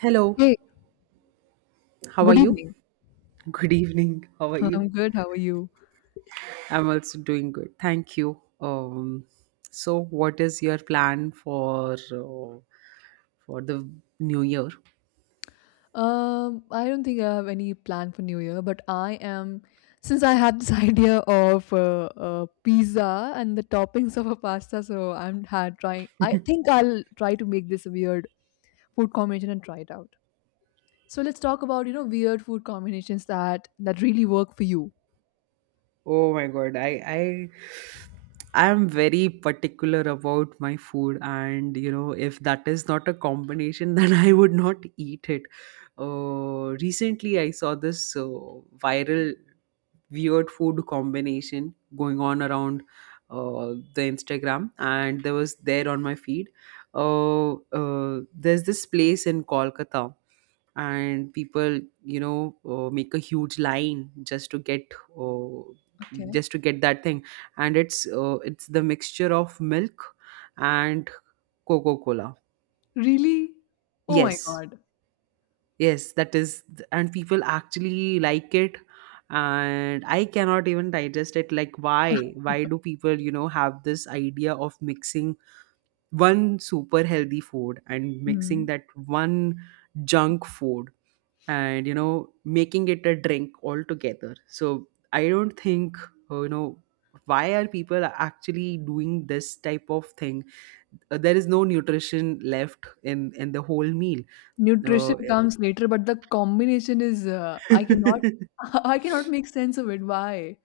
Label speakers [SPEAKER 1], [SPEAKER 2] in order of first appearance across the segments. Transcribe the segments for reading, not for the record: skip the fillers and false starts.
[SPEAKER 1] Hello,
[SPEAKER 2] Hey,
[SPEAKER 1] how are
[SPEAKER 2] good
[SPEAKER 1] you?
[SPEAKER 2] evening.
[SPEAKER 1] Good evening. How are you?
[SPEAKER 2] I'm good. How are you?
[SPEAKER 1] I'm also doing good. Thank you. So what is your plan for the new year?
[SPEAKER 2] I don't think I have any plan for New Year, but I am since I had this idea of pizza and the toppings of a pasta, so I'm had trying. I think I'll try to make this weird food combination and try it out. So let's talk about weird food combinations that really work for you.
[SPEAKER 1] Oh my god, I I'm very particular about my food, and you know if that is not a combination, then I would not eat it. Recently I saw this viral weird food combination going on around the Instagram, and there was there on my feed. Uh, there's this place in Kolkata, and people, you know, make a huge line uh,
[SPEAKER 2] Okay.
[SPEAKER 1] just to get that thing. And it's the mixture of milk and coca-cola.
[SPEAKER 2] Really? Oh my
[SPEAKER 1] Yes,
[SPEAKER 2] God.
[SPEAKER 1] yes, that is and people actually like it. And I cannot even digest it. Like, why why do people, you know, have this idea of mixing one super healthy food and mixing
[SPEAKER 2] Hmm.
[SPEAKER 1] that one junk food, and you know, making it a drink altogether? So I don't think, you know, why are people actually doing this type of thing? There is no nutrition left in the whole meal.
[SPEAKER 2] Nutrition
[SPEAKER 1] Uh,
[SPEAKER 2] comes later, but the combination is I cannot I cannot make sense of it. Why?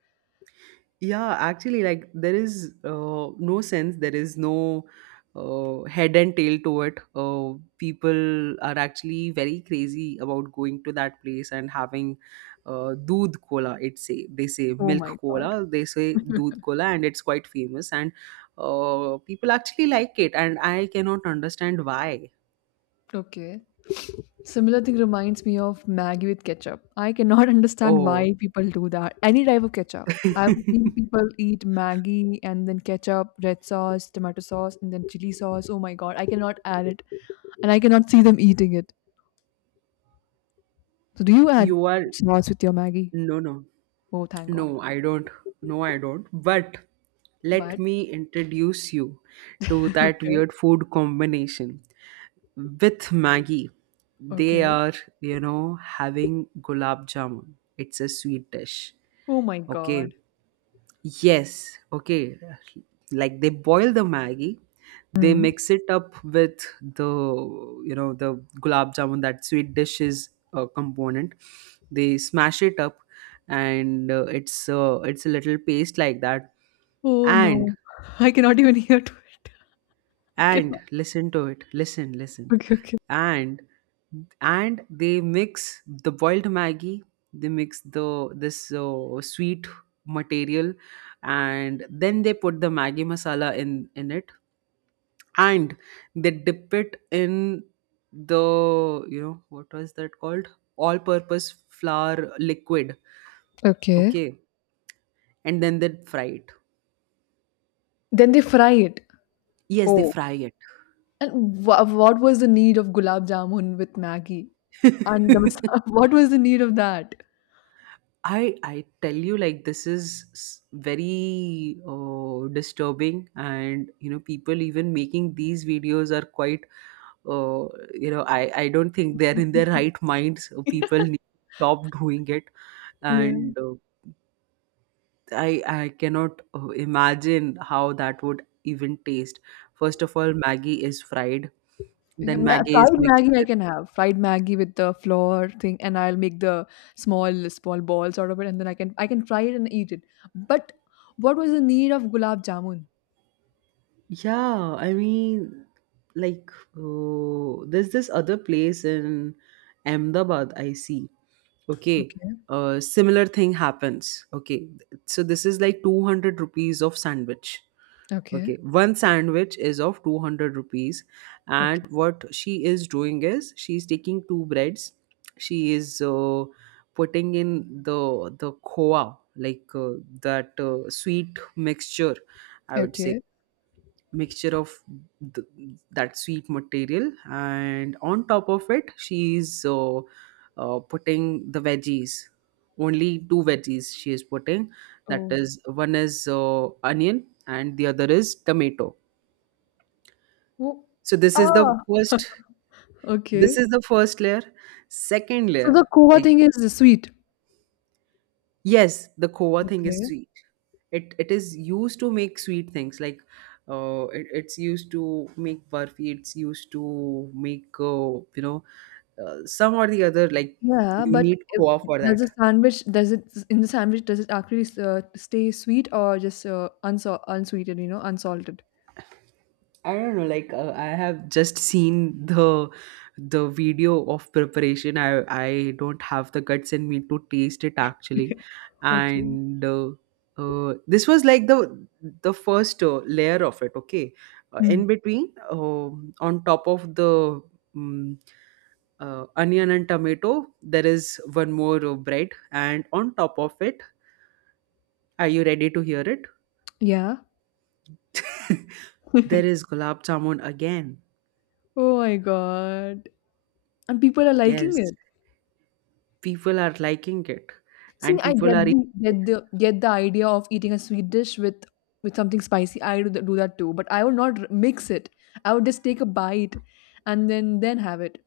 [SPEAKER 1] yeah, actually, like, there is no sense, there is no head and tail to it. People are actually very crazy about going to that place and having doodh cola. It say they say
[SPEAKER 2] Oh
[SPEAKER 1] milk
[SPEAKER 2] my God.
[SPEAKER 1] cola, they say doodh cola, and it's quite famous. And people actually like it, and I cannot understand why.
[SPEAKER 2] Okay. Similar thing reminds me of Maggie with ketchup. I cannot understand
[SPEAKER 1] Oh,
[SPEAKER 2] why people do that. Any type of ketchup. I've seen people eat Maggie and then ketchup, red sauce, tomato sauce, and then chili sauce. Oh my god, I cannot add it. And I cannot see them eating it. So do you add
[SPEAKER 1] you are.
[SPEAKER 2] sauce with your Maggie?
[SPEAKER 1] No, no.
[SPEAKER 2] Oh thank God.
[SPEAKER 1] No, I don't. No, I don't. But let
[SPEAKER 2] But
[SPEAKER 1] me introduce you to that
[SPEAKER 2] okay.
[SPEAKER 1] weird food combination with Maggie. They
[SPEAKER 2] Okay.
[SPEAKER 1] are, you know, having gulab jamun. It's a sweet dish.
[SPEAKER 2] Oh my
[SPEAKER 1] Okay.
[SPEAKER 2] god.
[SPEAKER 1] Yes, okay. Like, they boil the Maggi, they
[SPEAKER 2] Hmm.
[SPEAKER 1] mix it up with the, you know, the gulab jamun, that sweet dishes component. They smash it up, and it's a little paste like that.
[SPEAKER 2] Oh,
[SPEAKER 1] And
[SPEAKER 2] no. I cannot even hear to it. I
[SPEAKER 1] and
[SPEAKER 2] cannot.
[SPEAKER 1] listen to it, listen
[SPEAKER 2] Okay, okay.
[SPEAKER 1] and and they mix the boiled maggie, they mix the this sweet material, and then they put the maggie masala in it, and they dip it in the, you know, what was that called, all purpose flour liquid,
[SPEAKER 2] Okay.
[SPEAKER 1] okay, and then they fry it.
[SPEAKER 2] Then they fry it.
[SPEAKER 1] Yes, they
[SPEAKER 2] Oh.
[SPEAKER 1] fry
[SPEAKER 2] And what was the need of gulab jamun with Maggi? And the
[SPEAKER 1] it.
[SPEAKER 2] masa what was the need of that?
[SPEAKER 1] I tell you, like, this is very disturbing, and you know, people even making these videos are quite uh, you know, I don't think they're in their right minds. So people need to stop doing it.
[SPEAKER 2] Yeah.
[SPEAKER 1] And uh, I I cannot imagine how that would even taste. First of all, Maggie is fried,
[SPEAKER 2] Yeah,
[SPEAKER 1] then
[SPEAKER 2] ma
[SPEAKER 1] Maggie is
[SPEAKER 2] fried
[SPEAKER 1] mixed.
[SPEAKER 2] Maggi I can have. Fried Maggi with the flour thing, and I'll make the small small balls out of it, and then I can fry it and eat it. But what was the need of gulab jamun?
[SPEAKER 1] Yeah, I mean, like, there's this other place in Ahmedabad, I see. Okay,
[SPEAKER 2] Okay,
[SPEAKER 1] similar thing happens. Okay, so this is like 200 rupees of sandwich.
[SPEAKER 2] okay,
[SPEAKER 1] Okay, one sandwich is of 200 rupees,
[SPEAKER 2] okay,
[SPEAKER 1] and what she is doing is she's taking two breads, she is putting in the khoa, like, that sweet mixture, I would say,
[SPEAKER 2] okay.
[SPEAKER 1] mixture of th- that sweet material, and on top of it she's putting the veggies. Only two veggies she is putting, that
[SPEAKER 2] Oh,
[SPEAKER 1] is, one is onion and the other is tomato.
[SPEAKER 2] oh,
[SPEAKER 1] So this is the
[SPEAKER 2] ah!
[SPEAKER 1] first, this
[SPEAKER 2] Okay.
[SPEAKER 1] is the first layer. Second
[SPEAKER 2] So
[SPEAKER 1] layer,
[SPEAKER 2] the Kohva
[SPEAKER 1] like,
[SPEAKER 2] thing is the sweet.
[SPEAKER 1] yes, the Koa thing is
[SPEAKER 2] Okay.
[SPEAKER 1] sweet. It is used to make sweet things, like, it, it's used to make barfi, it's used to make, you know, some or the other, like,
[SPEAKER 2] Yeah,
[SPEAKER 1] you
[SPEAKER 2] but
[SPEAKER 1] need
[SPEAKER 2] if
[SPEAKER 1] Koa for
[SPEAKER 2] Does
[SPEAKER 1] that.
[SPEAKER 2] the sandwich does it in the sandwich does it actually stay sweet or just unsweetened, unsalted?
[SPEAKER 1] I don't know. Like, I have just seen the video of preparation. I don't have the guts in me to taste it actually,
[SPEAKER 2] Okay.
[SPEAKER 1] and this was like the first layer of it. Okay, in
[SPEAKER 2] Hmm.
[SPEAKER 1] between, on top of the um, onion and tomato, there is one more bread, and on top of it, are you ready to hear it?
[SPEAKER 2] Yeah.
[SPEAKER 1] There is gulab jamun again.
[SPEAKER 2] Oh my God. And people are liking
[SPEAKER 1] Yes,
[SPEAKER 2] it.
[SPEAKER 1] people are liking it,
[SPEAKER 2] See,
[SPEAKER 1] and
[SPEAKER 2] I
[SPEAKER 1] people
[SPEAKER 2] get
[SPEAKER 1] are
[SPEAKER 2] the
[SPEAKER 1] eating it.
[SPEAKER 2] get the get the idea of eating a sweet dish with something spicy. I do, do that too, but I would not mix it. I would just take a bite and then have it.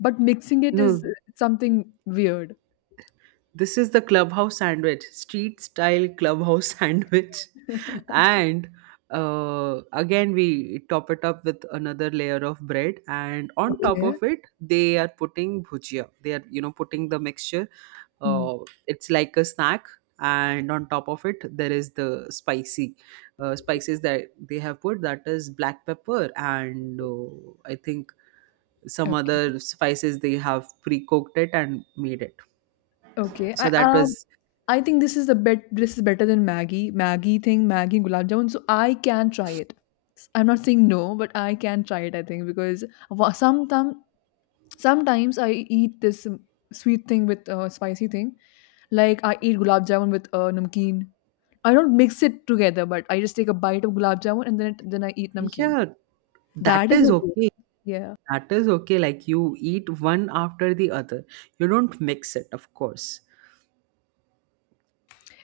[SPEAKER 2] But mixing it is
[SPEAKER 1] No,
[SPEAKER 2] something weird.
[SPEAKER 1] this is the clubhouse sandwich, street style clubhouse sandwich. And again, we top it up with another layer of bread, and on top
[SPEAKER 2] Okay.
[SPEAKER 1] of it, they are putting bhujia. They are, you know, putting the mixture.
[SPEAKER 2] Hmm.
[SPEAKER 1] uh, it's like a snack, and on top of it there is the spicy spices that they have put, that is black pepper and I think some
[SPEAKER 2] Okay.
[SPEAKER 1] other spices. They have pre-cooked it and made it.
[SPEAKER 2] Okay.
[SPEAKER 1] So that was,
[SPEAKER 2] I think this is the bet this is better than Maggie. Maggie thing, Maggie gulab jamun. So I can try it. I'm not saying no, but I can try it, I think, because sometimes Sometimes I eat this sweet thing with spicy thing. Like I eat gulab jamun with namkeen. I don't mix it together, but I just take a bite of gulab jamun and then I eat namkeen.
[SPEAKER 1] yeah, that
[SPEAKER 2] That is
[SPEAKER 1] is
[SPEAKER 2] okay.
[SPEAKER 1] okay.
[SPEAKER 2] Yeah.
[SPEAKER 1] That is okay. Like, you eat one after the other, you don't mix it, of course.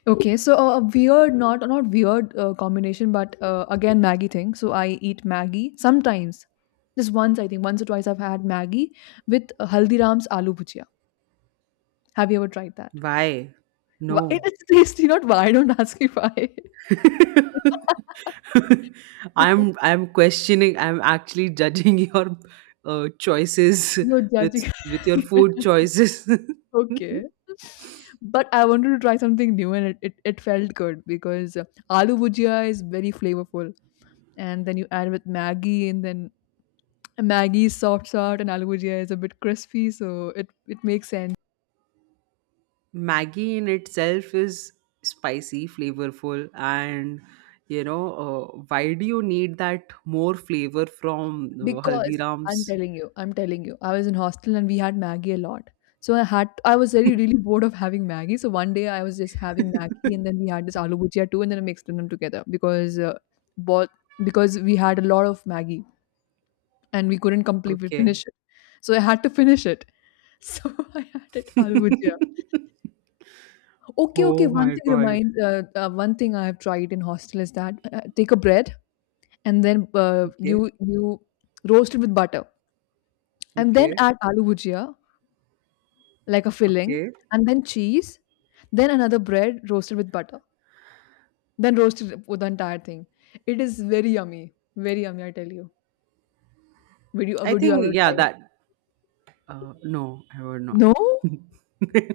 [SPEAKER 2] Okay. So a weird, not weird combination, but again Maggie thing. So I eat Maggie sometimes. Just once, I think once or twice I've had Maggie with Haldiram's aloo bhujia. Have you ever tried that?
[SPEAKER 1] Why?
[SPEAKER 2] Why,
[SPEAKER 1] No.
[SPEAKER 2] it's tasty, not why. Don't ask me why.
[SPEAKER 1] I'm I'm questioning. I'm actually judging your choices,
[SPEAKER 2] You're
[SPEAKER 1] with
[SPEAKER 2] judging.
[SPEAKER 1] with your food choices.
[SPEAKER 2] Okay. But I wanted to try something new and it felt good because aloo bhujia is very flavorful. And then you add with Maggie and then Maggie is soft soft and aloo bhujia is a bit crispy. So it makes sense.
[SPEAKER 1] Maggie in itself is spicy, flavorful, and you know, why do you need that more flavor from
[SPEAKER 2] Because
[SPEAKER 1] Haldiram's?
[SPEAKER 2] I'm telling you, I was in hostel and we had Maggie a lot. So I was very really bored of having Maggie. So one day I was just having Maggie and then we had this aloo bhujia too and then I mixed them together because both because we had a lot of Maggie and we couldn't completely
[SPEAKER 1] Okay.
[SPEAKER 2] finish it. So I had to finish it. So I had it aloo bhujia. Okay, okay.
[SPEAKER 1] Oh
[SPEAKER 2] One
[SPEAKER 1] my
[SPEAKER 2] thing
[SPEAKER 1] god.
[SPEAKER 2] reminds one thing I have tried in hostel is that take a bread and then
[SPEAKER 1] Okay.
[SPEAKER 2] you you roast it with butter and then
[SPEAKER 1] Okay.
[SPEAKER 2] add aloo bhujia like a filling,
[SPEAKER 1] Okay.
[SPEAKER 2] and then cheese, then another bread roasted with butter, then roasted with the entire thing. It is very yummy, very yummy. I tell you,
[SPEAKER 1] I
[SPEAKER 2] would you ever
[SPEAKER 1] think yeah
[SPEAKER 2] try it?
[SPEAKER 1] that, uh, no, I would not.
[SPEAKER 2] No.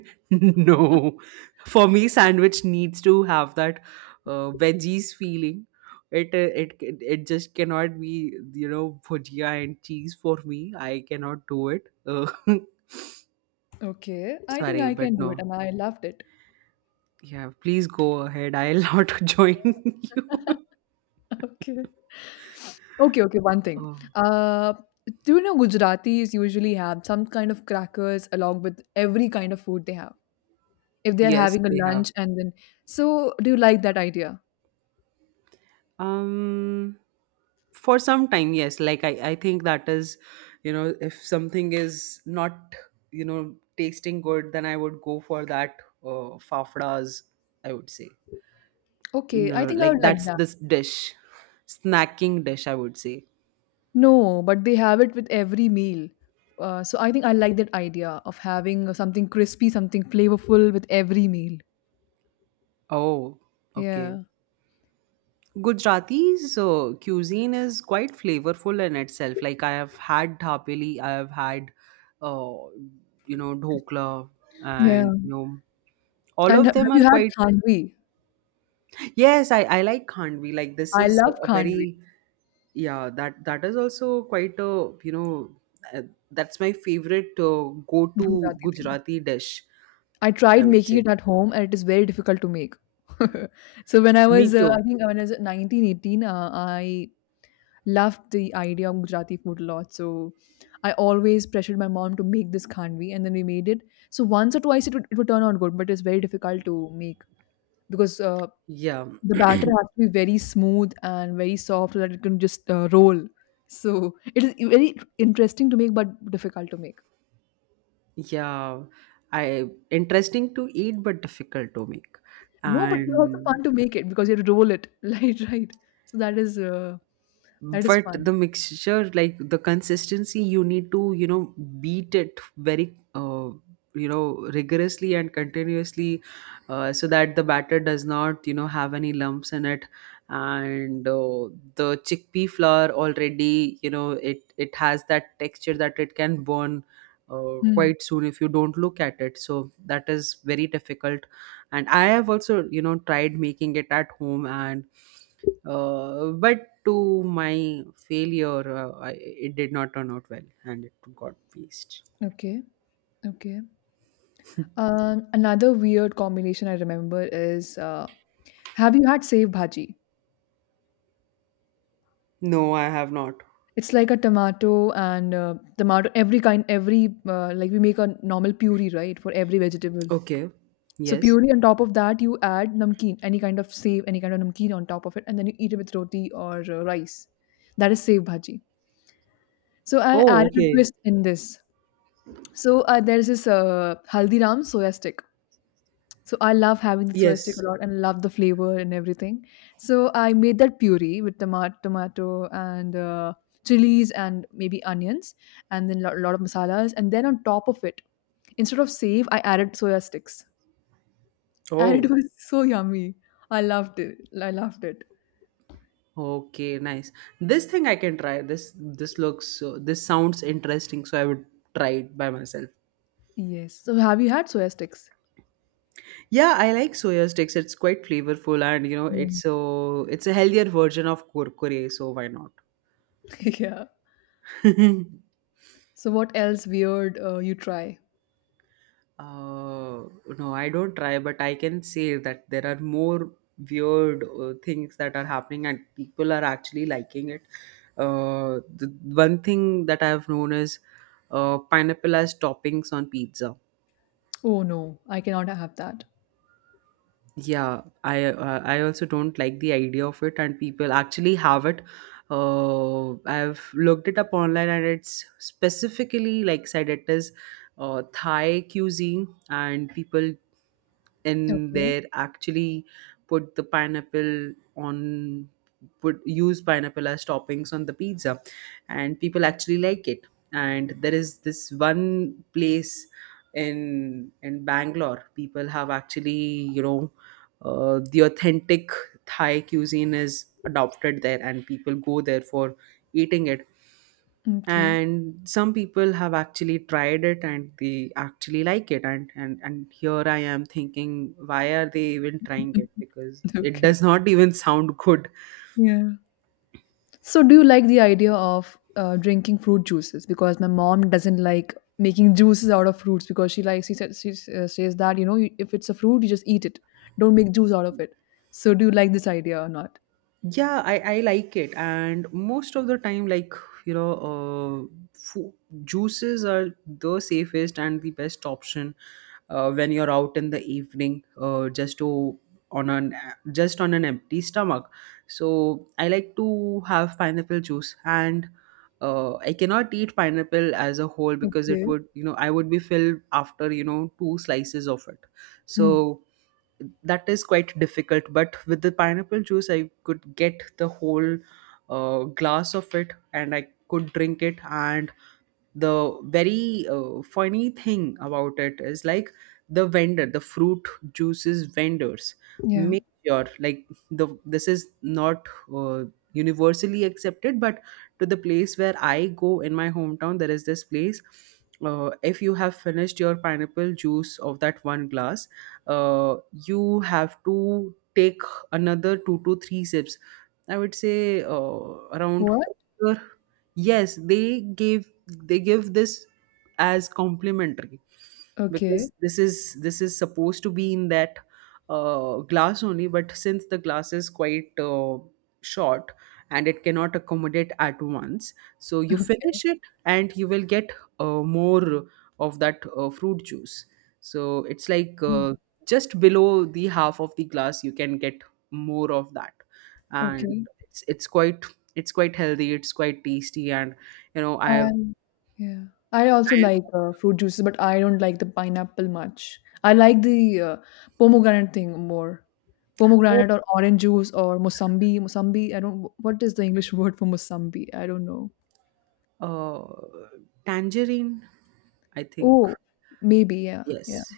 [SPEAKER 1] No. For me, sandwich needs to have that veggies feeling. It, it it just cannot be, you know, bhujia and cheese for me. I cannot do it.
[SPEAKER 2] Okay, I think
[SPEAKER 1] Sorry,
[SPEAKER 2] I
[SPEAKER 1] but
[SPEAKER 2] can do it,
[SPEAKER 1] no.
[SPEAKER 2] and I loved it.
[SPEAKER 1] Yeah, please go ahead. I'll not join you.
[SPEAKER 2] Okay. Okay, okay, one thing.
[SPEAKER 1] Oh,
[SPEAKER 2] Do you know Gujaratis usually have some kind of crackers along with every kind of food they have? If they are
[SPEAKER 1] yes,
[SPEAKER 2] having a
[SPEAKER 1] they have.
[SPEAKER 2] lunch and then, so do you like that idea?
[SPEAKER 1] Um, for some time, yes, like, I think that is, you know, if something is not, you know, tasting good, then I would go for that fafdas, I would say.
[SPEAKER 2] Okay, I
[SPEAKER 1] No,
[SPEAKER 2] think I would
[SPEAKER 1] like,
[SPEAKER 2] like
[SPEAKER 1] that's
[SPEAKER 2] that.
[SPEAKER 1] this dish, snacking dish, I would say.
[SPEAKER 2] No, but they have it with every meal. So I think I like that idea of having something crispy, something flavorful with every meal.
[SPEAKER 1] Oh, okay.
[SPEAKER 2] Yeah.
[SPEAKER 1] Gujarati's cuisine is quite flavorful in itself. Like, I have had thapeli, I have had, uh, you know, dhokla,
[SPEAKER 2] Yeah.
[SPEAKER 1] and you know, all
[SPEAKER 2] And
[SPEAKER 1] of them
[SPEAKER 2] have you
[SPEAKER 1] are
[SPEAKER 2] had
[SPEAKER 1] quite.
[SPEAKER 2] khandvi?
[SPEAKER 1] Yes, I like Khandvi. Like, this
[SPEAKER 2] I
[SPEAKER 1] is
[SPEAKER 2] love
[SPEAKER 1] a
[SPEAKER 2] khandvi,
[SPEAKER 1] very, yeah, that that is also quite a, you know, uh, that's my favorite go-to
[SPEAKER 2] Gujarati thing.
[SPEAKER 1] Gujarati dish.
[SPEAKER 2] I
[SPEAKER 1] I
[SPEAKER 2] tried
[SPEAKER 1] would
[SPEAKER 2] making
[SPEAKER 1] say
[SPEAKER 2] it at home and it is very difficult to make. So when I
[SPEAKER 1] me
[SPEAKER 2] was, I
[SPEAKER 1] too.
[SPEAKER 2] think when I was 19, 18, I loved the idea of Gujarati food a lot. So I always pressured my mom to make this khandvi and then we made it. So once or twice it would turn out good, but it's very difficult to make because
[SPEAKER 1] Yeah,
[SPEAKER 2] the batter has to be very smooth and very soft so that it can just roll. So it is very interesting to make, but difficult to make.
[SPEAKER 1] yeah. I interesting to eat but difficult to make,
[SPEAKER 2] No, but it's also
[SPEAKER 1] and
[SPEAKER 2] fun to make it because you have to roll it. Right, right. So that is
[SPEAKER 1] but
[SPEAKER 2] fun.
[SPEAKER 1] the mixture, like, the consistency you need to, you know, beat it very you know, rigorously and continuously, so that the batter does not, you know, have any lumps in it, and the chickpea flour already, you know, it has that texture that it can burn
[SPEAKER 2] Hmm.
[SPEAKER 1] quite soon if you don't look at it, so that is very difficult. And I have also, you know, tried making it at home, and but to my failure, I, it did not turn out well and it got waste.
[SPEAKER 2] Okay, okay. Another weird combination I remember is have you had save bhaji?
[SPEAKER 1] No, I have not.
[SPEAKER 2] It's like a tomato and tomato every kind every like we make a normal puree right for every vegetable.
[SPEAKER 1] Okay.
[SPEAKER 2] So
[SPEAKER 1] Yes.
[SPEAKER 2] puree on top of that, you add namkeen, any kind of sev, any kind of namkeen on top of it, and then you eat it with roti or rice. That is sev bhaji. So I
[SPEAKER 1] Oh,
[SPEAKER 2] added a
[SPEAKER 1] okay.
[SPEAKER 2] twist in this. So there's this Haldiram soya stick. So I love having the soya stick a
[SPEAKER 1] Yes.
[SPEAKER 2] lot and love the flavor and everything. So I made that puree with tomato and chilies and maybe onions and then a lot of masalas. And then on top of it, instead of save, I added soya sticks. And it
[SPEAKER 1] Oh,
[SPEAKER 2] was so yummy. I loved it. I loved it.
[SPEAKER 1] okay. Nice. This thing I can try. This looks this sounds interesting, so I would try it by myself.
[SPEAKER 2] Yes. So have you had soya sticks?
[SPEAKER 1] Yeah, I like soya sticks. It's quite flavorful, and you know,
[SPEAKER 2] Yeah.
[SPEAKER 1] it's so it's a healthier version of kurkure, so why not?
[SPEAKER 2] Yeah. So what else weird you try?
[SPEAKER 1] Uh, no, I don't try, but I can say that there are more weird things that are happening and people are actually liking it. The one thing that I've known is pineapple as toppings on pizza.
[SPEAKER 2] Oh no, I cannot have that.
[SPEAKER 1] Yeah, I, I also don't like the idea of it, and people actually have it. I've looked it up online, and it's specifically, like, said it is Thai cuisine, and people in
[SPEAKER 2] Okay.
[SPEAKER 1] there actually put the pineapple on, put use pineapple as toppings on the pizza, and people actually like it. And there is this one place in bangalore. People have actually, you know, the authentic Thai cuisine is adopted there, and people go there for eating it.
[SPEAKER 2] Okay.
[SPEAKER 1] And some people have actually tried it, and they actually like it. And and here I am thinking, why are they even trying it? Because it
[SPEAKER 2] Okay.
[SPEAKER 1] does not even sound good.
[SPEAKER 2] Yeah. So do you like the idea of drinking fruit juices? Because my mom doesn't like making juices out of fruits because she says that if it's a fruit you just eat it, don't make juice out of it. So do you like this idea or not?
[SPEAKER 1] Yeah, I like it, and most of the time, like, you know uh, fu- juices are the safest and the best option when you're out in the evening, on an just on an empty stomach. So I like to have pineapple juice. And I cannot eat pineapple as a whole because it
[SPEAKER 2] Okay.
[SPEAKER 1] would you know I would be filled after two slices of it.
[SPEAKER 2] Hmm.
[SPEAKER 1] So that is quite difficult, but with the pineapple juice, I could get the whole glass of it and I could drink it. And the very funny thing about it is, like, the fruit juices vendors
[SPEAKER 2] Yeah.
[SPEAKER 1] make sure, like, the this is not uh, universally accepted, but to the place where I go in my hometown, there is this place. If you have finished your pineapple juice of that one glass, uh, you have to take another two to three sips, I would say, around
[SPEAKER 2] What?
[SPEAKER 1] quarter. Yes, they give this as complimentary,
[SPEAKER 2] Okay.
[SPEAKER 1] because this is supposed to be in that glass only, but since the glass is quite short and it cannot accommodate at once, so you finish it and you will get more of that fruit juice. So it's like,
[SPEAKER 2] Mm.
[SPEAKER 1] just below the half of the glass, you can get more of that. And
[SPEAKER 2] Okay.
[SPEAKER 1] it's, it's quite it's quite healthy, it's quite tasty, and you know,
[SPEAKER 2] I
[SPEAKER 1] I've
[SPEAKER 2] Yeah. I also
[SPEAKER 1] I have
[SPEAKER 2] like fruit juices, but I don't like the pineapple much. I like the pomegranate thing more. Pomegranate or orange juice or mosambi. Mosambi. I don't. What is the English word for mosambi? I don't know.
[SPEAKER 1] oh, tangerine, I think.
[SPEAKER 2] Oh, maybe. Yeah. Yeah.
[SPEAKER 1] Yes.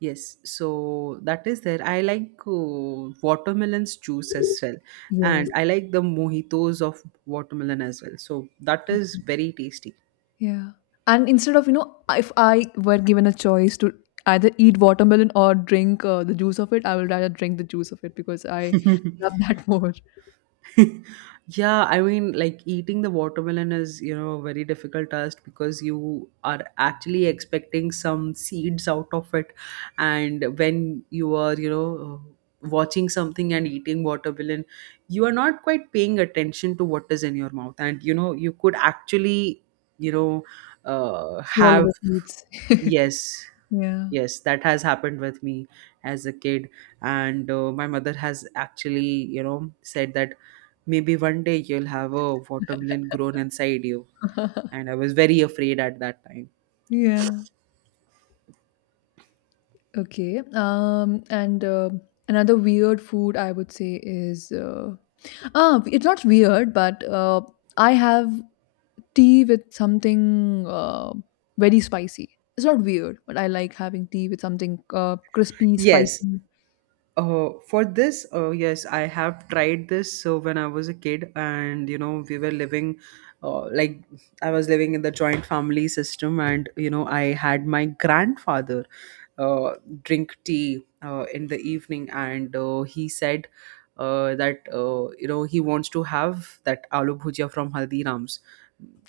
[SPEAKER 1] Yes, so that is there. I like watermelon's juice as well,
[SPEAKER 2] Yes.
[SPEAKER 1] and I like the mojitos of watermelon as well. So that
[SPEAKER 2] Okay.
[SPEAKER 1] is very tasty.
[SPEAKER 2] Yeah. And instead of, you know, if I were given a choice to either eat watermelon or drink the juice of it, I will rather drink the juice of it because I love that more.
[SPEAKER 1] Yeah, I mean, like, eating the watermelon is a very difficult task because you are actually expecting some seeds out of it. And when you are, watching something and eating watermelon, you are not quite paying attention to what is in your mouth. And, you could actually, you know,
[SPEAKER 2] Swallow
[SPEAKER 1] have
[SPEAKER 2] the seeds.
[SPEAKER 1] Yes,
[SPEAKER 2] Yeah.
[SPEAKER 1] yes, that has happened with me as a kid, and my mother has actually, said that maybe one day you'll have a watermelon grown inside you, and I was very afraid at that time.
[SPEAKER 2] Yeah. Okay. And another weird food I would say is ah, it's not weird, but I have tea with something very spicy. It's not weird, but I like having tea with something crispy,
[SPEAKER 1] Yes.
[SPEAKER 2] spicy.
[SPEAKER 1] For this, yes, I have tried this. So when I was a kid, and like, I was living in the joint family system, and I had my grandfather uh, drink tea in the evening, and he said that he wants to have that aloo bhujia from Haldiram's,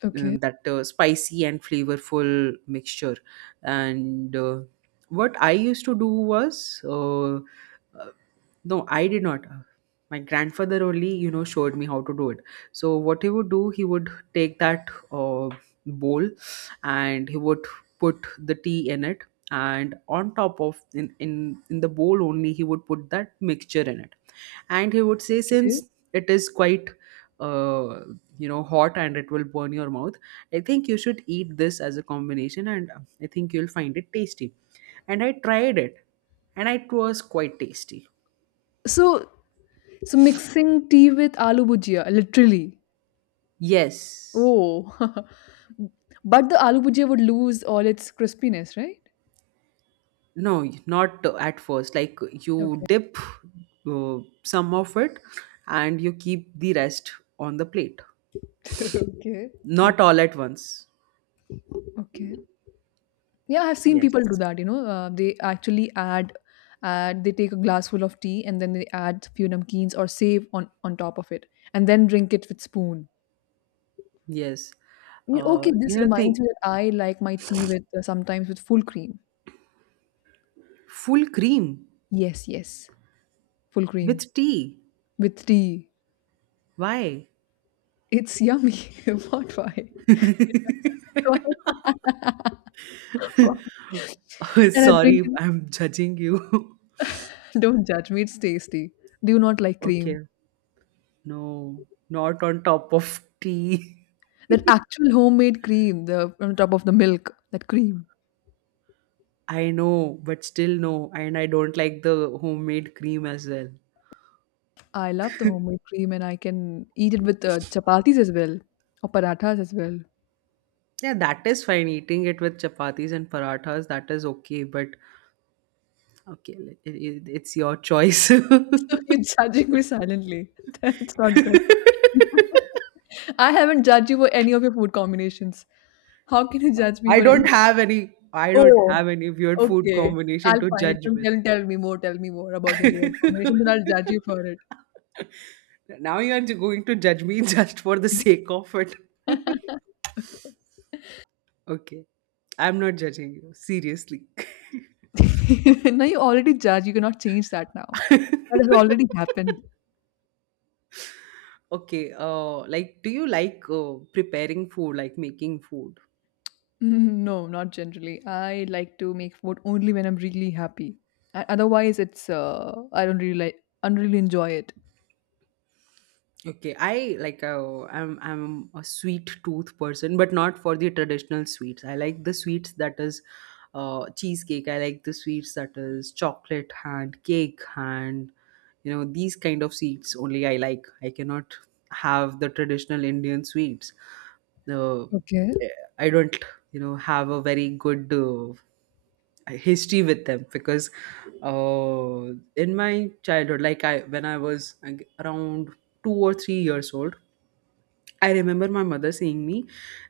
[SPEAKER 2] Okay.
[SPEAKER 1] that spicy and flavorful mixture. And what I used to do was. Uh, no, I did not. My grandfather only showed me how to do it. So what he would do, he would take that uh, bowl, and he would put the tea in it, and on top of in the bowl only, he would put that mixture in it. And he would say,
[SPEAKER 2] Okay.
[SPEAKER 1] since it is quite uh, hot and it will burn your mouth, I think you should eat this as a combination, and I think you'll find it tasty. And I tried it, and it was quite tasty.
[SPEAKER 2] So, so mixing tea with aloo bhujia, literally.
[SPEAKER 1] Yes.
[SPEAKER 2] Oh, but the aloo bhujia would lose all its crispiness, right?
[SPEAKER 1] No, not at first. Like, you
[SPEAKER 2] Okay.
[SPEAKER 1] dip some of it and you keep the rest on the plate,
[SPEAKER 2] Okay. Okay.
[SPEAKER 1] not all at once.
[SPEAKER 2] Okay. Yeah, I've seen people do
[SPEAKER 1] Yes,
[SPEAKER 2] that. They actually add. They take a glass full of tea and then they add few namkeens or save on top of it, and then drink it with spoon.
[SPEAKER 1] yes.
[SPEAKER 2] You know, okay, this
[SPEAKER 1] Think
[SPEAKER 2] reminds me that I like my tea with sometimes with full cream.
[SPEAKER 1] full cream
[SPEAKER 2] Yes, yes, full cream
[SPEAKER 1] with tea.
[SPEAKER 2] with tea.
[SPEAKER 1] Why?
[SPEAKER 2] It's yummy. What? Why? Why? Why? And I drink
[SPEAKER 1] Sorry,
[SPEAKER 2] it.
[SPEAKER 1] I'm judging you.
[SPEAKER 2] Don't judge me. It's tasty. Do you not like cream?
[SPEAKER 1] Okay, no, not on top of tea.
[SPEAKER 2] That actual homemade cream, the on top of the milk, that cream.
[SPEAKER 1] I know, but still no. And I don't like the homemade cream as well.
[SPEAKER 2] I love the homemade cream and I can eat it with, chapatis as well or parathas as well.
[SPEAKER 1] Yeah, that is fine. Eating it with chapatis and parathas, that is okay. But okay, it's your choice.
[SPEAKER 2] So you're judging me silently. That's not good. I haven't judged you for any of your food combinations. How can you judge me
[SPEAKER 1] I
[SPEAKER 2] for any?
[SPEAKER 1] don't have any. I don't
[SPEAKER 2] Oh,
[SPEAKER 1] have any weird food
[SPEAKER 2] okay.
[SPEAKER 1] combination
[SPEAKER 2] I'll
[SPEAKER 1] to
[SPEAKER 2] find it.
[SPEAKER 1] judge
[SPEAKER 2] Some
[SPEAKER 1] with.
[SPEAKER 2] tell me more about your weird combinations and I'll judge you for it.
[SPEAKER 1] Now you are going to judge me just for the sake of it.
[SPEAKER 2] Okay.
[SPEAKER 1] Okay, I'm not judging you seriously.
[SPEAKER 2] No, you already judge, you cannot change that now. That has already happened.
[SPEAKER 1] Okay, like, do you like preparing food, like, making food?
[SPEAKER 2] Mm, no, not generally. I like to make food only when I'm really happy. Otherwise, it's I don't really I don't really enjoy it.
[SPEAKER 1] Okay, I like I'm a sweet tooth person, but not for the traditional sweets. I like the sweets that is cheesecake. I like the sweets that is chocolate hand, cake hand. You know these kind of sweets only I like. I cannot have the traditional Indian sweets. The
[SPEAKER 2] Okay,
[SPEAKER 1] eh, I don't have a very good history with them, because in my childhood, like I when I was, like, around 2 or 3 years old, I remember my mother saying me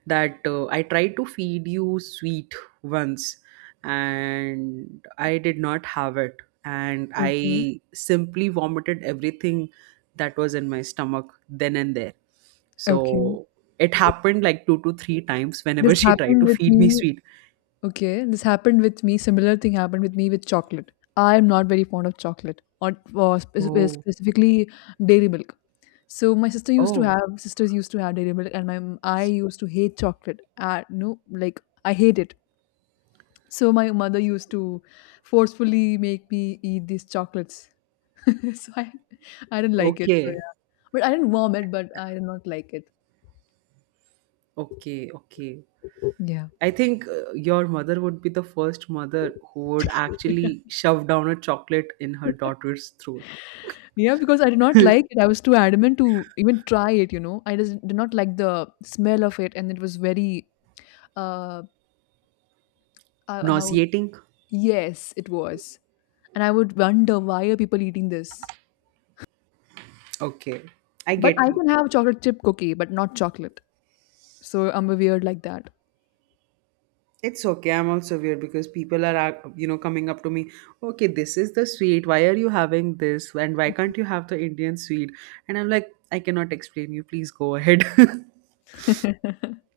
[SPEAKER 1] that I tried to feed you sweet once, and I did not have it, and
[SPEAKER 2] okay,
[SPEAKER 1] I simply vomited everything that was in my stomach then and there.
[SPEAKER 2] okay.
[SPEAKER 1] So it happened like two to three times
[SPEAKER 2] This
[SPEAKER 1] whenever she tried
[SPEAKER 2] happened
[SPEAKER 1] to
[SPEAKER 2] with
[SPEAKER 1] feed me
[SPEAKER 2] me.
[SPEAKER 1] sweet.
[SPEAKER 2] Okay, this happened with me. Similar thing happened with me with chocolate. I am not very fond of chocolate, or
[SPEAKER 1] Oh.
[SPEAKER 2] specifically dairy milk. So my sister used to
[SPEAKER 1] Oh,
[SPEAKER 2] have sisters used to have dairy milk, and I used to hate chocolate. No, like I hate it. So my mother used to forcefully make me eat these chocolates. so I, I didn't like it. So
[SPEAKER 1] okay.
[SPEAKER 2] yeah, but I didn't vomit, but I did not like it.
[SPEAKER 1] Okay, okay.
[SPEAKER 2] Yeah,
[SPEAKER 1] I think your mother would be the first mother who would actually shove down a chocolate in her daughter's throat.
[SPEAKER 2] yeah, because I did not like it. I was too adamant to even try it. You know, I just did not like the smell of it, and it was very uh how
[SPEAKER 1] Nauseating?
[SPEAKER 2] yes, it was, and I would wonder why are people eating this.
[SPEAKER 1] Okay, I
[SPEAKER 2] But
[SPEAKER 1] get
[SPEAKER 2] I
[SPEAKER 1] you.
[SPEAKER 2] can have chocolate chip cookie, but not chocolate. So I'm a weird like that.
[SPEAKER 1] It's okay. I'm also weird because people are, coming up to me. Okay, this is the sweet. Why are you having this? And why can't you have the Indian sweet? And I'm like, I cannot explain you. Please go ahead.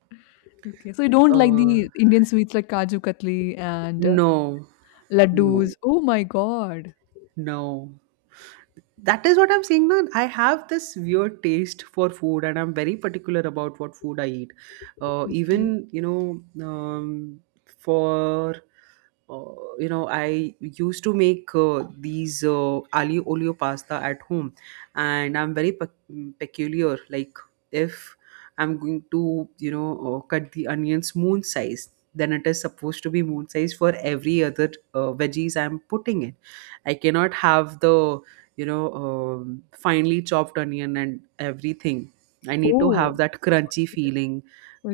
[SPEAKER 2] Okay, so you don't like the
[SPEAKER 1] uh,
[SPEAKER 2] Indian sweets like Kaju Katli and
[SPEAKER 1] no,
[SPEAKER 2] laddus.
[SPEAKER 1] no,
[SPEAKER 2] Oh my God.
[SPEAKER 1] no. That is what I'm saying. Now I have this weird taste for food, and I'm very particular about what food I eat, even,
[SPEAKER 2] Okay.
[SPEAKER 1] for, uh, I used to make these ali olio pasta at home, and I'm very peculiar, like, if I'm going to cut the onions moon size, then it is supposed to be moon size for every other veggies I'm putting in. I cannot have the finely chopped onion and everything. I need to
[SPEAKER 2] Oh,
[SPEAKER 1] have that crunchy feeling.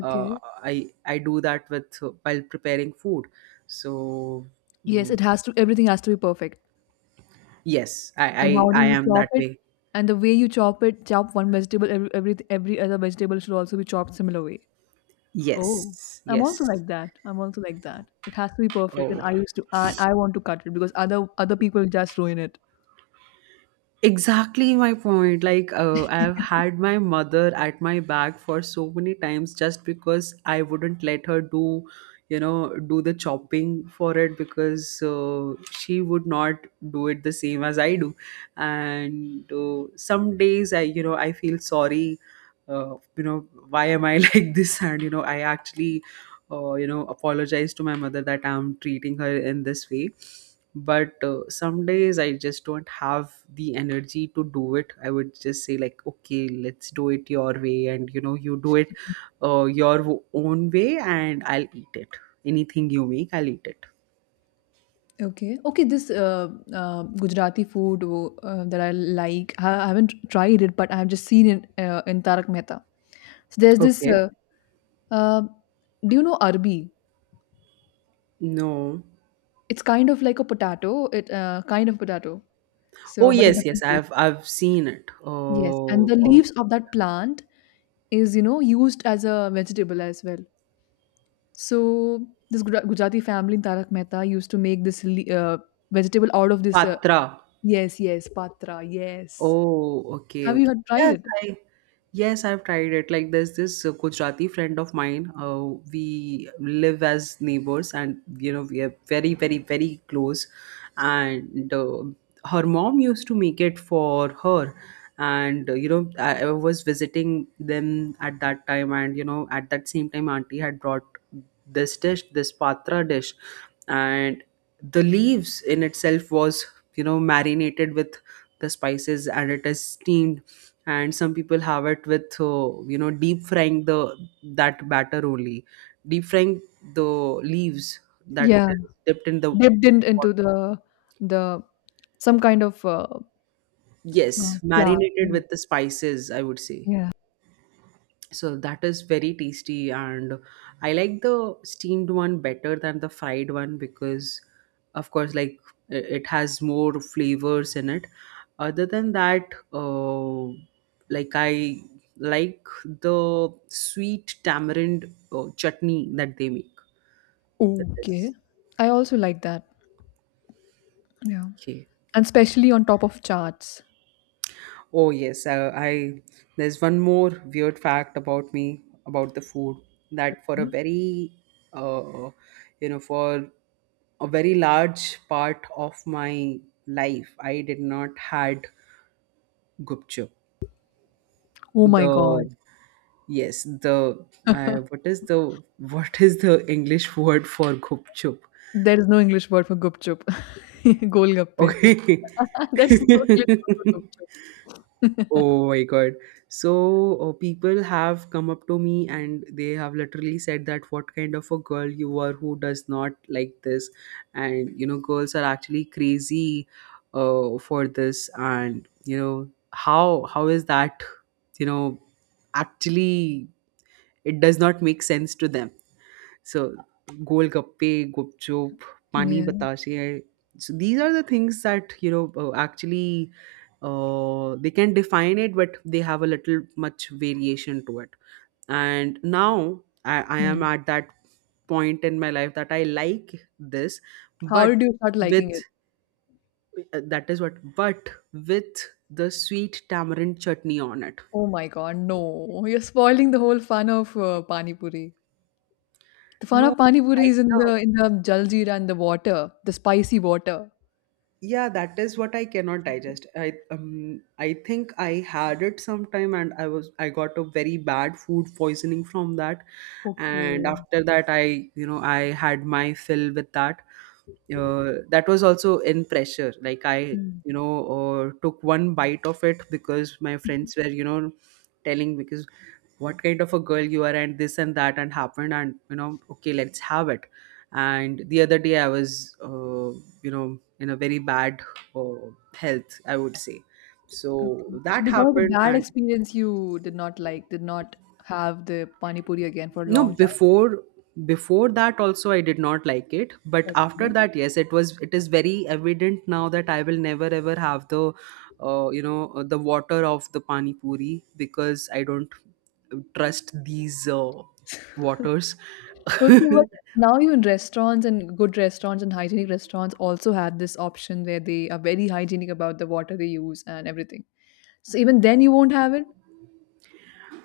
[SPEAKER 1] uh, I do that with while preparing food, so
[SPEAKER 2] Yes,
[SPEAKER 1] mm,
[SPEAKER 2] it has to, everything has to be perfect.
[SPEAKER 1] yes, i
[SPEAKER 2] And
[SPEAKER 1] i,
[SPEAKER 2] how do
[SPEAKER 1] I
[SPEAKER 2] you
[SPEAKER 1] am
[SPEAKER 2] chop
[SPEAKER 1] that
[SPEAKER 2] it?
[SPEAKER 1] way.
[SPEAKER 2] And the way you chop it, chop one vegetable, every other vegetable should also be chopped similar way. Oh,
[SPEAKER 1] Yes,
[SPEAKER 2] I'm also
[SPEAKER 1] yes.
[SPEAKER 2] like that. I'm also like that. It has to be perfect. And
[SPEAKER 1] Oh,
[SPEAKER 2] I used to, I want to cut it because other people just ruin it.
[SPEAKER 1] exactly my point. Like, I've had my mother at my back for so many times, just because I wouldn't let her do you know do the chopping for it, because she would not do it the same as I do. And some days, I feel sorry, why am I like this. And I actually, apologize to my mother that I'm treating her in this way. But some days I just don't have the energy to do it. I would just say, like, okay, let's do it your way, and you do it your own way, and I'll eat it. Anything you make, I'll eat it.
[SPEAKER 2] Okay. Okay, this Gujarati food that I like, I haven't tried it, but I have just seen it in Tarak Mehta. So there's
[SPEAKER 1] Okay.
[SPEAKER 2] uh, do you know arbi?
[SPEAKER 1] No.
[SPEAKER 2] It's kind of like a potato, it kind of potato,
[SPEAKER 1] Oh,
[SPEAKER 2] so but a
[SPEAKER 1] yes, yes,
[SPEAKER 2] different taste.
[SPEAKER 1] I've seen it.
[SPEAKER 2] Yes, and the
[SPEAKER 1] Oh, oh,
[SPEAKER 2] leaves of that plant is, you know, used as a vegetable as well. So this Gujarati family in Tarak Mehta used to make this vegetable out of this.
[SPEAKER 1] patra.
[SPEAKER 2] Yes, yes, patra. Yes.
[SPEAKER 1] Oh, okay,
[SPEAKER 2] Have you
[SPEAKER 1] okay.
[SPEAKER 2] had tried
[SPEAKER 1] Yes,
[SPEAKER 2] it?
[SPEAKER 1] I yes, I've tried it. Like, there's this Gujarati friend of mine. We live as neighbors, and we are very, very, very close. And her mom used to make it for her. And I was visiting them at that time, and at that same time, auntie had brought this dish, this patra dish, and the leaves in itself was marinated with the spices, and it is steamed. And some people have it with deep frying the that batter only, deep frying the leaves that
[SPEAKER 2] Yeah,
[SPEAKER 1] is dipped in the
[SPEAKER 2] dipped in into
[SPEAKER 1] water.
[SPEAKER 2] the some kind of
[SPEAKER 1] Yes,
[SPEAKER 2] flour. Yeah,
[SPEAKER 1] marinated with the spices, I would say.
[SPEAKER 2] yeah.
[SPEAKER 1] So that is very tasty, and I like the steamed one better than the fried one because, of course, like, it has more flavors in it. Other than that, like, I like the sweet tamarind chutney that they make with this.
[SPEAKER 2] Okay, I also like that. Yeah,
[SPEAKER 1] Okay.
[SPEAKER 2] and especially on top of charts.
[SPEAKER 1] Oh, yes, I there's one more weird fact about me, about the food, that
[SPEAKER 2] Yeah.
[SPEAKER 1] uh, for a very large part of my life, I did not had gupchup.
[SPEAKER 2] Oh my God,
[SPEAKER 1] The Yes, the what is the what is the English word for gupchup?
[SPEAKER 2] there is no English word for gupchup. Golgappe.
[SPEAKER 1] Okay.
[SPEAKER 2] There's no English word for gupchup.
[SPEAKER 1] Oh my God. So, people have come up to me and they have literally said that what kind of a girl you are who does not like this. And, girls are actually crazy for this. And, how is that, you know, actually, it does not make sense to them. So, golgappe, gupchup, pani
[SPEAKER 2] Yeah.
[SPEAKER 1] batashe. So these are the things that, actually, they can define it, but they have a little much variation to it. And now I am
[SPEAKER 2] Hmm.
[SPEAKER 1] at that point in my life that I like this,
[SPEAKER 2] How
[SPEAKER 1] but
[SPEAKER 2] did you start liking
[SPEAKER 1] with
[SPEAKER 2] it?
[SPEAKER 1] that is what, but with the sweet tamarind chutney on it.
[SPEAKER 2] Oh my God, no! You're spoiling the whole fun of pani puri. The fun
[SPEAKER 1] No,
[SPEAKER 2] of pani puri
[SPEAKER 1] like
[SPEAKER 2] is in the
[SPEAKER 1] the
[SPEAKER 2] in the jaljeera and the water, the spicy water.
[SPEAKER 1] yeah, that is what I cannot digest. I think I had it sometime, and I got a very bad food poisoning from that. And
[SPEAKER 2] Okay.
[SPEAKER 1] after that, I you know I had my fill with that. That was also in pressure, like, I
[SPEAKER 2] Hmm.
[SPEAKER 1] you know took one bite of it, because my friends were, telling, because, what kind of a girl you are, and this and that and happened, and okay, let's have it. And the other day, I was in a very bad uh, health, I would say.
[SPEAKER 2] Okay.
[SPEAKER 1] So
[SPEAKER 2] So
[SPEAKER 1] that
[SPEAKER 2] because of the
[SPEAKER 1] happened.
[SPEAKER 2] bad
[SPEAKER 1] And
[SPEAKER 2] experience, you did not did not have the pani puri again for a
[SPEAKER 1] no,
[SPEAKER 2] long
[SPEAKER 1] before that also I did not like it. But
[SPEAKER 2] time.
[SPEAKER 1] after
[SPEAKER 2] Okay.
[SPEAKER 1] that, yes, it is very evident now that I will never ever have the you know the water of the pani puri, because I don't trust these waters.
[SPEAKER 2] Okay, but now even restaurants and good restaurants and hygienic restaurants also have this option where they are very hygienic about the water they use and everything. So even then you won't have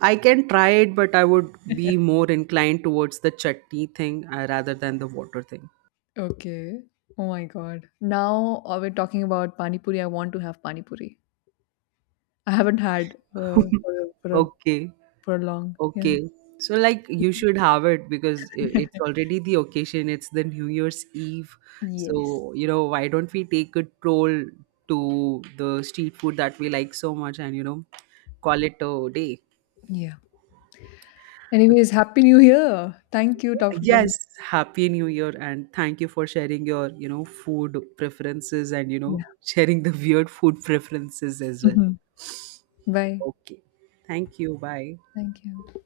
[SPEAKER 1] I can try it, but I would be
[SPEAKER 2] it?
[SPEAKER 1] more inclined towards the chutney thing, rather than the water thing.
[SPEAKER 2] Okay. Oh my God. Now we're talking about pani puri. I want to have pani puri. I haven't had for a,
[SPEAKER 1] Okay.
[SPEAKER 2] for a long. Yeah.
[SPEAKER 1] Okay. So, like, you should have it, because it's already the occasion. It's the New Year's Eve.
[SPEAKER 2] Yes.
[SPEAKER 1] So, why don't we take a troll to the street food that we like so much, and, call it a day.
[SPEAKER 2] Yeah.
[SPEAKER 1] Okay.
[SPEAKER 2] Anyways, happy new year. Thank you. Talk to you.
[SPEAKER 1] Yes, happy new year, and thank you for sharing your, food preferences, and,
[SPEAKER 2] Yeah.
[SPEAKER 1] sharing the weird food preferences as well.
[SPEAKER 2] Bye.
[SPEAKER 1] Okay. Thank you. Bye.
[SPEAKER 2] Thank you.